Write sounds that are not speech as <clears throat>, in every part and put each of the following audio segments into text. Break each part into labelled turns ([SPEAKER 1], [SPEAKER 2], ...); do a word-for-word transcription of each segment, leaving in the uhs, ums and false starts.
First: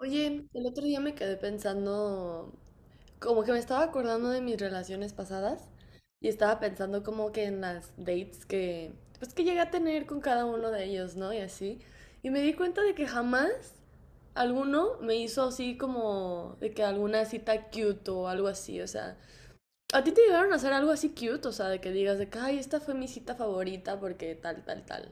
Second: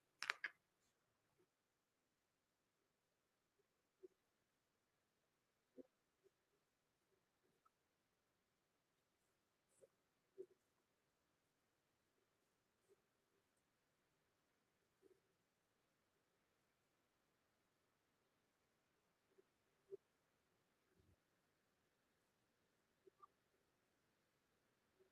[SPEAKER 1] Oye, el otro día me quedé pensando, como que me estaba acordando de mis relaciones pasadas y estaba pensando como que en las dates que, pues que llegué a tener con cada uno de ellos, ¿no? Y así. Y me di cuenta de que jamás alguno me hizo así como de que alguna cita cute o algo así, o sea, ¿a ti te llegaron a hacer algo así cute? O sea, de que digas de que, ay, esta fue mi cita favorita porque tal, tal, tal.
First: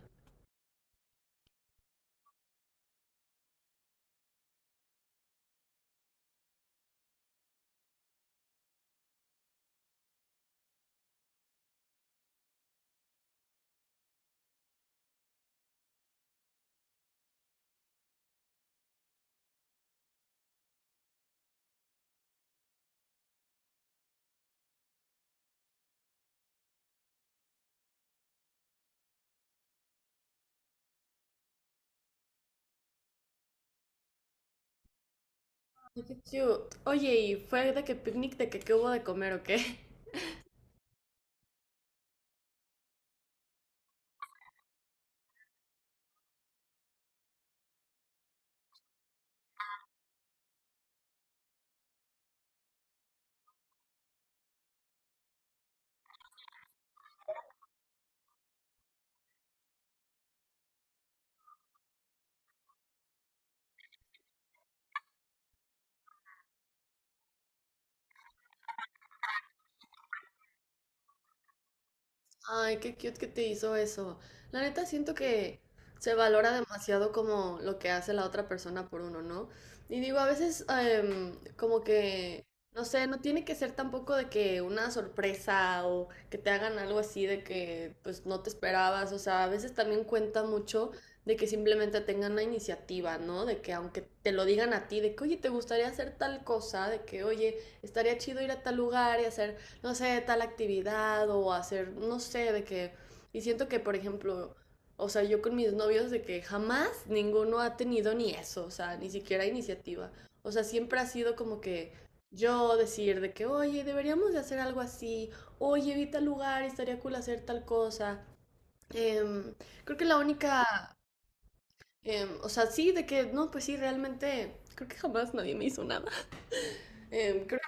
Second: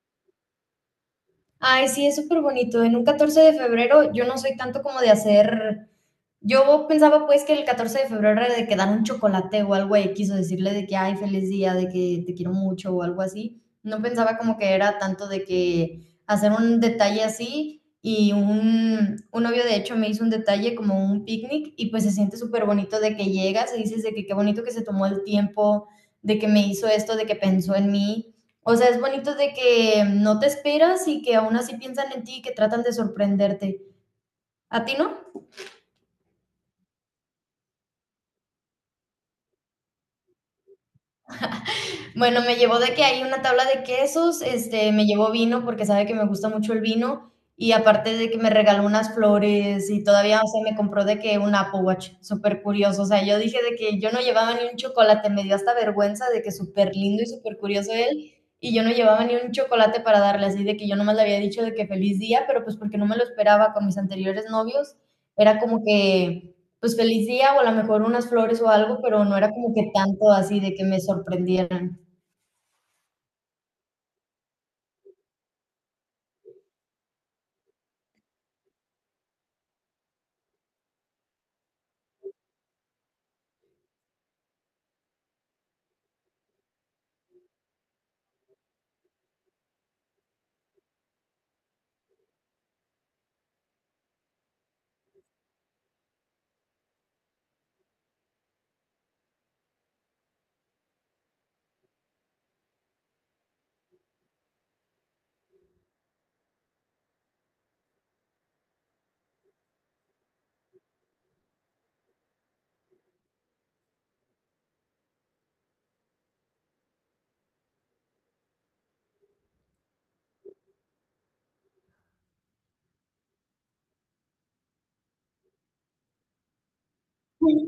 [SPEAKER 2] Ay, sí, es súper bonito. En un catorce de febrero yo no soy tanto como de hacer, yo pensaba pues que el catorce de febrero era de que dan un chocolate o algo X quiso decirle de que, ay, feliz día, de que te quiero mucho o algo así. No pensaba como que era tanto de que hacer un detalle así y un, un novio de hecho me hizo un detalle como un picnic y pues se siente súper bonito de que llegas y dices de que qué bonito que se tomó el tiempo, de que me hizo esto, de que pensó en mí. O sea, es bonito de que no te esperas y que aún así piensan en ti y que tratan de sorprenderte. ¿A ti no?
[SPEAKER 1] Ay, qué cute. Oye, ¿y fue de que picnic, de que qué hubo de comer o qué? <laughs>
[SPEAKER 2] Bueno, me llevó de que hay una tabla de quesos, este, me llevó vino porque sabe que me gusta mucho el vino y aparte de que me regaló unas flores y todavía, o sea, me compró de que un Apple Watch, súper curioso, o sea, yo dije de que yo no llevaba ni un chocolate, me dio hasta vergüenza de que súper lindo y súper curioso él y yo no llevaba ni un chocolate para darle, así de que yo nomás le había dicho de que feliz día, pero pues porque no me lo esperaba con mis anteriores novios, era como que pues feliz día o a lo mejor unas flores o algo, pero no era como que tanto así de que me sorprendieran.
[SPEAKER 1] Ay, qué cute que te hizo eso. La neta siento que se valora demasiado como lo que hace la otra persona por uno, ¿no? Y digo, a veces em, como que, no sé, no tiene que ser tampoco de que una sorpresa o que te hagan algo así de que pues no te esperabas. O sea, a veces también cuenta mucho de que simplemente tengan la iniciativa, ¿no? De que aunque te lo digan a ti, de que, oye, ¿te gustaría hacer tal cosa? De que, oye, estaría chido ir a tal lugar y hacer no sé, tal actividad o hacer, no sé, de que. Y siento que, por ejemplo, o sea, yo con mis novios de que jamás ninguno ha tenido ni eso, o sea, ni siquiera iniciativa. O sea, siempre ha sido como que yo decir de que, oye, deberíamos de hacer algo así, oye, vi tal lugar, estaría cool hacer tal cosa. Em, creo que la única, em, o sea, sí, de que, no, pues sí, realmente, creo que jamás nadie me hizo nada. Em, creo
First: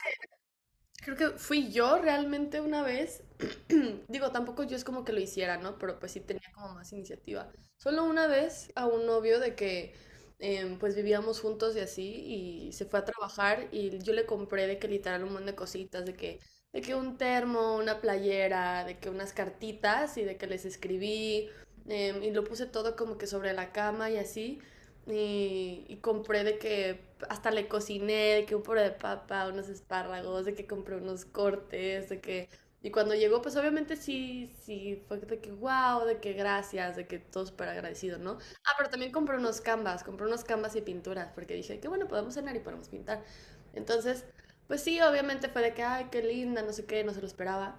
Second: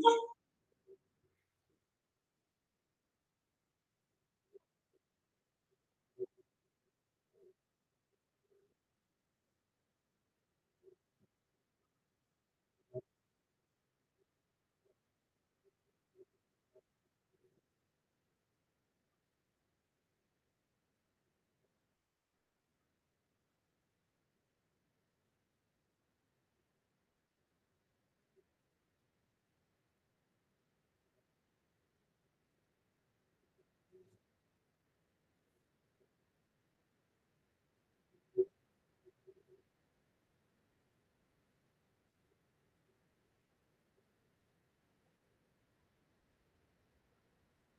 [SPEAKER 1] Creo que fui yo realmente una vez. <clears throat> Digo, tampoco yo es como que lo hiciera, ¿no? Pero pues sí tenía como más iniciativa. Solo una vez a un novio de que em, pues vivíamos juntos y así y se fue a trabajar y yo le compré de que literal un montón de cositas, de que, de que un termo, una playera, de que unas cartitas y de que les escribí em, y lo puse todo como que sobre la cama y así. Y, y compré de que hasta le cociné, de que un puré de papa, unos espárragos, de que compré unos cortes, de que. Y cuando llegó, pues obviamente sí, sí, fue de que wow, de que gracias, de que todo súper agradecido, ¿no? Ah, pero también compré unos canvas, compré unos canvas y pinturas, porque dije, qué bueno, podemos cenar y podemos pintar. Entonces, pues sí, obviamente fue de que, ay, qué linda, no sé qué, no se lo esperaba.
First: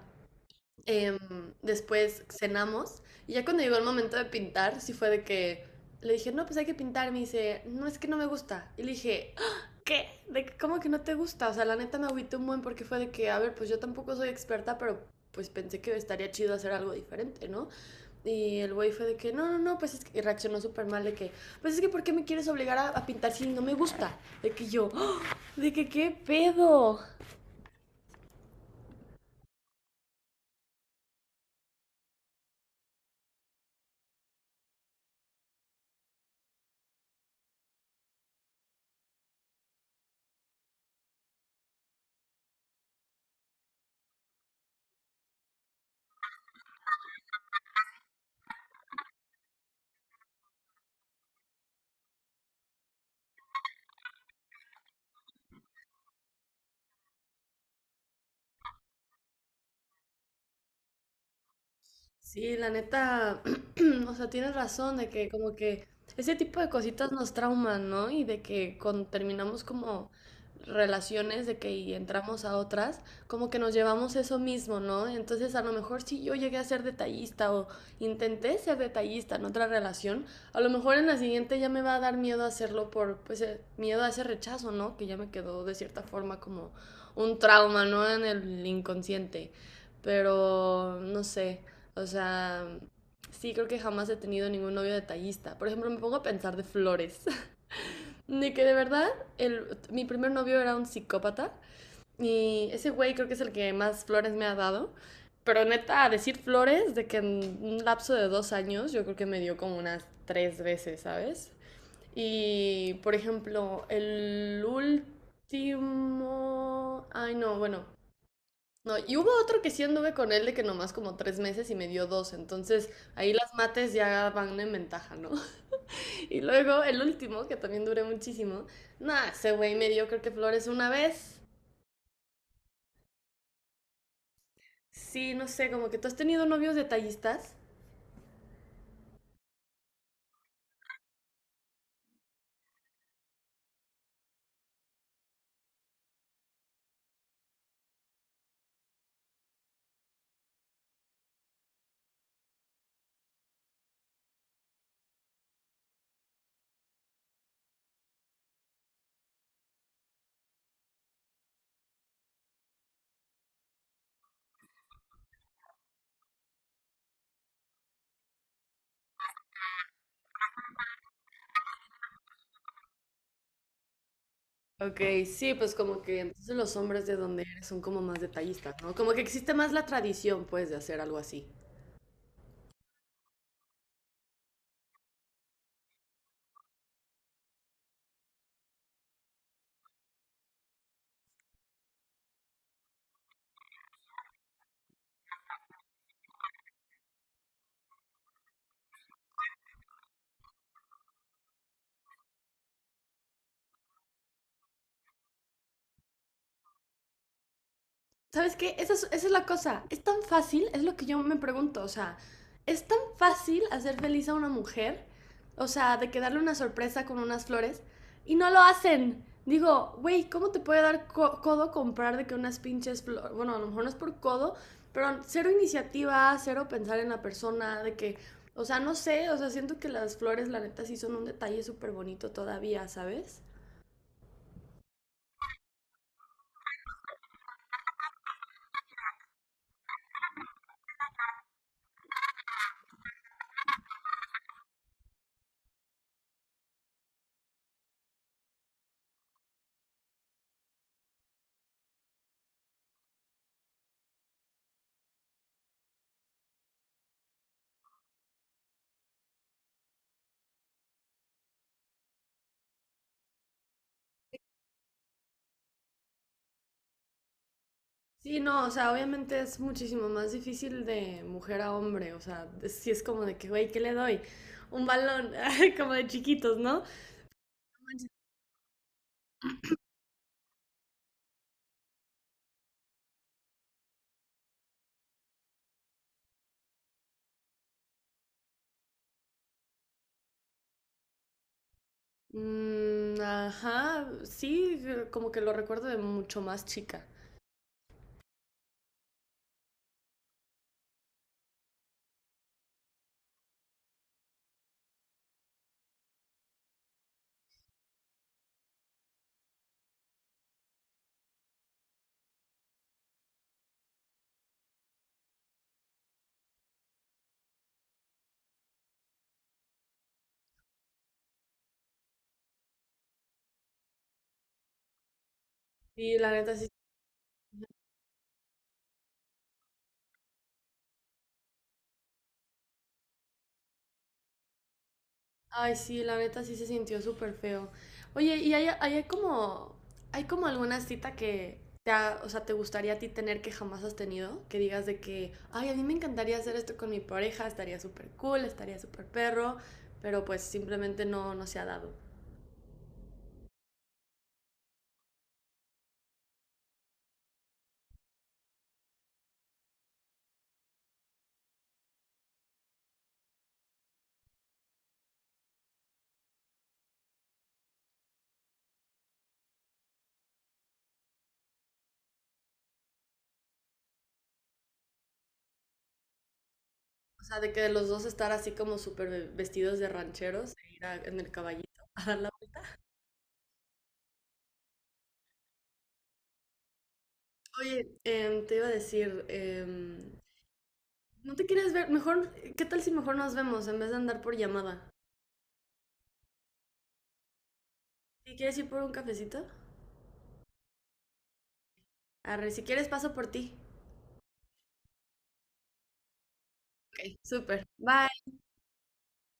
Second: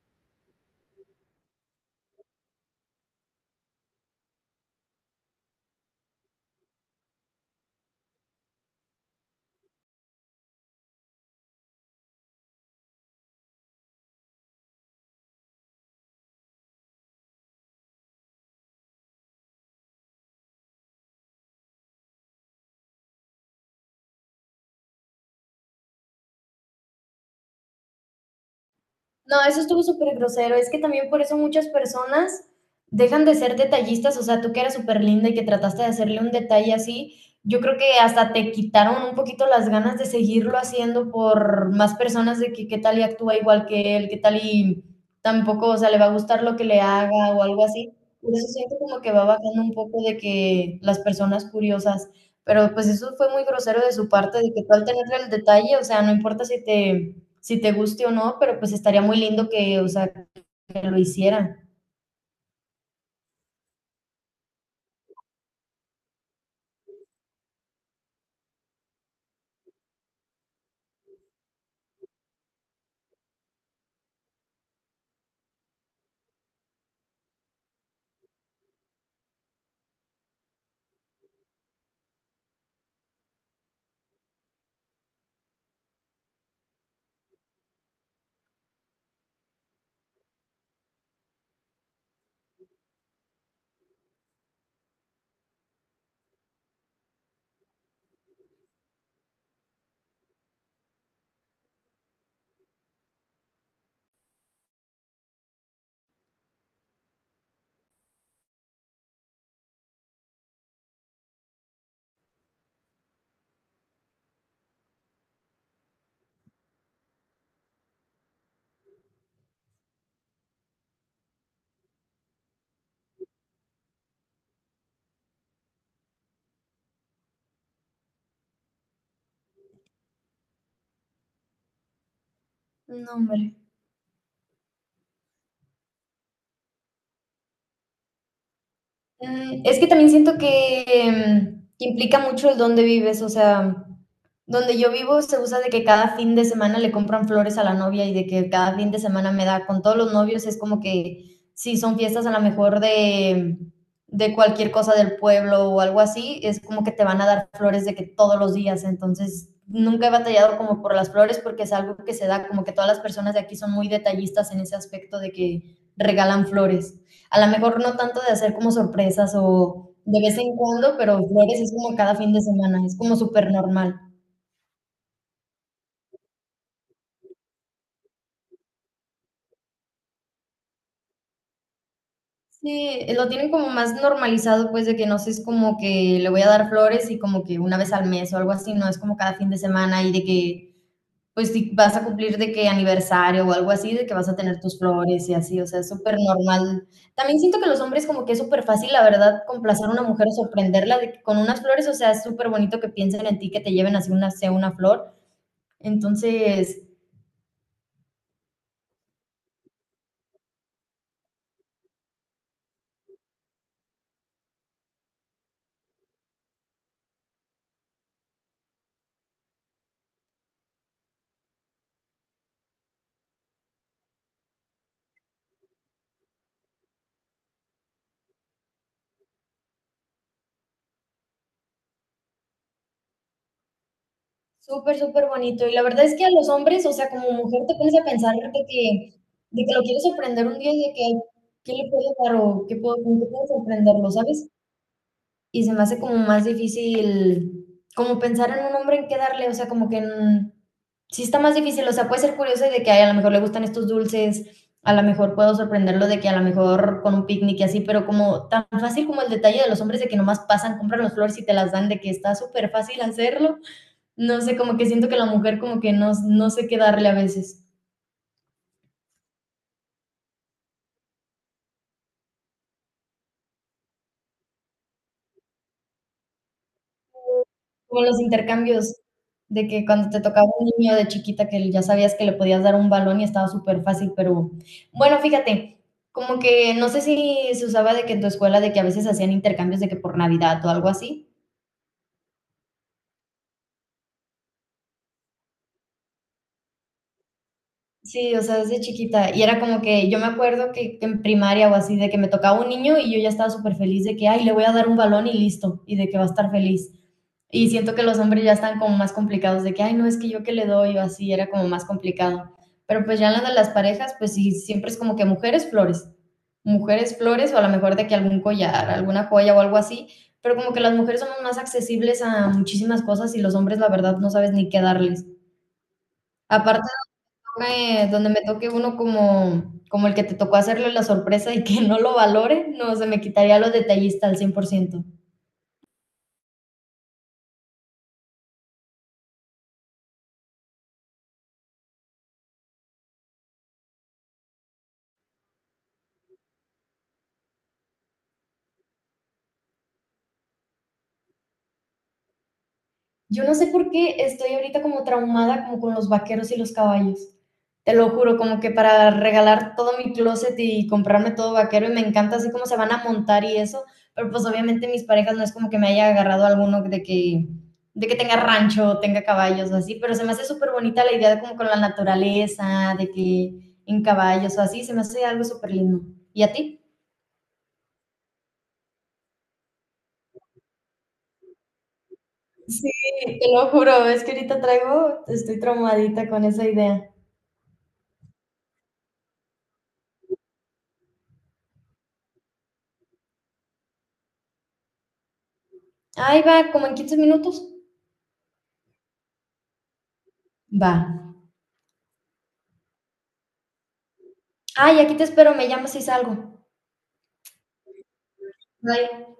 [SPEAKER 1] Em, después cenamos y ya cuando llegó el momento de pintar, sí fue de que le dije, no, pues hay que pintar. Me dice, no, es que no me gusta. Y le dije, "Ah, ¿qué? ¿De que- cómo que no te gusta?" O sea, la neta me agüité un buen porque fue de que, a ver, pues yo tampoco soy experta, pero pues pensé que estaría chido hacer algo diferente, ¿no? Y el güey fue de que, no, no, no, pues es que y reaccionó súper mal de que, pues es que, ¿por qué me quieres obligar a, a pintar si no me gusta? De que yo, "Ah, de que qué pedo."
[SPEAKER 2] No, eso estuvo súper grosero. Es que también por eso muchas personas dejan de ser detallistas. O sea, tú que eras súper linda y que trataste de hacerle un detalle así, yo creo que hasta te quitaron un poquito las ganas de seguirlo haciendo por más personas de que qué tal y actúa igual que él, qué tal y tampoco, o sea, le va a gustar lo que le haga o algo así. Por eso siento como que va bajando un poco de que las personas curiosas, pero pues eso fue muy grosero de su parte, de que tú al tener el detalle, o sea, no importa si te, si te guste o no, pero pues estaría muy lindo que, o sea, que lo hicieran.
[SPEAKER 1] Sí, la neta, <clears throat> o sea, tienes razón de que como que ese tipo de cositas nos trauman, ¿no? Y de que cuando terminamos como relaciones de que y entramos a otras, como que nos llevamos eso mismo, ¿no? Entonces, a lo mejor si yo llegué a ser detallista o intenté ser detallista en otra relación, a lo mejor en la siguiente ya me va a dar miedo hacerlo por, pues, eh, miedo a ese rechazo, ¿no? Que ya me quedó de cierta forma como un trauma, ¿no? En el inconsciente. Pero, no sé. O sea, sí, creo que jamás he tenido ningún novio detallista. Por ejemplo, me pongo a pensar de flores. <laughs> De que de verdad, el, mi primer novio era un psicópata. Y ese güey creo que es el que más flores me ha dado. Pero neta, a decir flores, de que en un lapso de dos años, yo creo que me dio como unas tres veces, ¿sabes? Y, por ejemplo, el último. Ay, no, bueno, no, y hubo otro que sí anduve con él de que nomás como tres meses y me dio dos, entonces ahí las mates ya van en ventaja, ¿no? <laughs> Y luego el último, que también duré muchísimo, nada, ese güey me dio creo que flores una vez.
[SPEAKER 2] No, hombre.
[SPEAKER 1] Sí, no sé, como que tú has tenido novios detallistas.
[SPEAKER 2] Mm, es que también siento que, em, que implica mucho el dónde vives, o sea, donde yo vivo se usa de que cada fin de semana le compran flores a la novia y de que cada fin de semana me da con todos los novios, es como que si son fiestas a lo mejor de, de cualquier cosa del pueblo o algo así, es como que te van a dar flores de que todos los días, entonces nunca he batallado como por las flores porque es algo que se da, como que todas las personas de aquí son muy detallistas en ese aspecto de que regalan flores. A lo mejor no tanto de hacer como sorpresas o de vez en cuando, pero flores es como cada fin de semana, es como súper normal.
[SPEAKER 1] Ok, sí, pues como que entonces los hombres de donde eres son como más detallistas, ¿no? Como que existe más la tradición, pues, de hacer algo así.
[SPEAKER 2] Sí, lo tienen como más normalizado, pues, de que no sé, es como que le voy a dar flores y como que una vez al mes o algo así, no es como cada fin de semana y de que, pues, si vas a cumplir de que aniversario o algo así, de que vas a tener tus flores y así, o sea, es súper normal. También siento que los hombres como que es súper fácil, la verdad, complacer a una mujer o sorprenderla de que con unas flores, o sea, es súper bonito que piensen en ti, que te lleven así una, sea una flor. Entonces,
[SPEAKER 1] ¿Sabes qué? Esa es, esa es la cosa. Es tan fácil, es lo que yo me pregunto. O sea, es tan fácil hacer feliz a una mujer, o sea, de que darle una sorpresa con unas flores, y no lo hacen. Digo, güey, ¿cómo te puede dar co- codo comprar de que unas pinches flores? Bueno, a lo mejor no es por codo, pero cero iniciativa, cero pensar en la persona, de que, o sea, no sé, o sea, siento que las flores, la neta, sí son un detalle súper bonito todavía, ¿sabes?
[SPEAKER 2] súper, súper bonito. Y la verdad es que a los hombres, o sea, como mujer te pones a pensar de que, de que lo quieres sorprender un día y de que, ¿qué le puedo dar o qué puedo, con qué puedo sorprenderlo, sabes? Y se me hace como más difícil, como pensar en un hombre en qué darle, o sea, como que mm, sí está más difícil, o sea, puede ser curioso de que ay, a lo mejor le gustan estos dulces, a lo mejor puedo sorprenderlo de que a lo mejor con un picnic y así, pero como tan fácil como el detalle de los hombres de que nomás pasan, compran las flores y te las dan, de que está súper fácil hacerlo. No sé, como que siento que la mujer como que no no sé qué darle a veces.
[SPEAKER 1] Sí, no, o sea, obviamente es muchísimo más difícil de mujer a hombre, o sea, si es como de que, güey, ¿qué le doy? Un balón, <laughs> como de chiquitos, ¿no?
[SPEAKER 2] Como los intercambios, de que cuando te tocaba un niño de chiquita que ya sabías que le podías dar un balón y estaba súper fácil pero bueno, fíjate, como que no sé si se usaba de que en tu escuela de que a veces hacían intercambios de que por Navidad o algo así.
[SPEAKER 1] Mm, ajá, sí, como que lo recuerdo de mucho más chica.
[SPEAKER 2] Sí, o sea, desde chiquita. Y era como que yo me acuerdo que en primaria o así, de que me tocaba un niño y yo ya estaba súper feliz de que, ay, le voy a dar un balón y listo, y de que va a estar feliz. Y siento que los hombres ya están como más complicados de que, ay, no, es que yo que le doy o así, era como más complicado. Pero pues ya en la de las parejas, pues sí, siempre es como que mujeres flores, mujeres flores o a lo mejor de que algún collar, alguna joya o algo así, pero como que las mujeres somos más accesibles a muchísimas cosas y los hombres la verdad no sabes ni qué darles.
[SPEAKER 1] Y la neta sí
[SPEAKER 2] Aparte toque, donde me toque uno como, como el que te tocó hacerle la sorpresa y que <laughs> no lo valore, no, se me quitaría los detallistas al cien por ciento.
[SPEAKER 1] Ay, sí, la neta sí se sintió súper feo. Oye, ¿y hay, hay como, hay como alguna cita que te, ha- o sea, te gustaría a ti tener que jamás has tenido? Que digas de que, ay, a mí me encantaría hacer esto con mi pareja, estaría súper cool, estaría súper perro, pero pues simplemente no, no se ha dado.
[SPEAKER 2] Yo no sé por qué estoy ahorita como traumada como con los vaqueros y los caballos. Te lo juro, como que para regalar todo mi closet y comprarme todo vaquero y me encanta así como se van a montar y eso, pero pues obviamente mis parejas no es como que me haya agarrado alguno de que de que tenga rancho, o tenga caballos o así, pero se me hace súper bonita la idea de como con la naturaleza, de que en caballos o así, se me hace algo súper lindo. ¿Y a ti?
[SPEAKER 1] O sea, de que de los dos estar así como súper ve- vestidos de rancheros e ir a- en el caballito <laughs> a dar la vuelta.
[SPEAKER 2] Sí, te lo juro, es que ahorita traigo, estoy traumadita con esa idea.
[SPEAKER 1] Oye, em, te iba a decir, em, ¿no te quieres ver? Mejor, ¿qué tal si mejor nos vemos en vez de andar por llamada?
[SPEAKER 2] Ahí va, como en quince minutos.
[SPEAKER 1] ¿Sí quieres ir por un cafecito?
[SPEAKER 2] Va.
[SPEAKER 1] Arre, si quieres paso por ti.
[SPEAKER 2] Ay, aquí te espero, me llamas si salgo.
[SPEAKER 1] Ok. Súper. Bye.
[SPEAKER 2] Bye.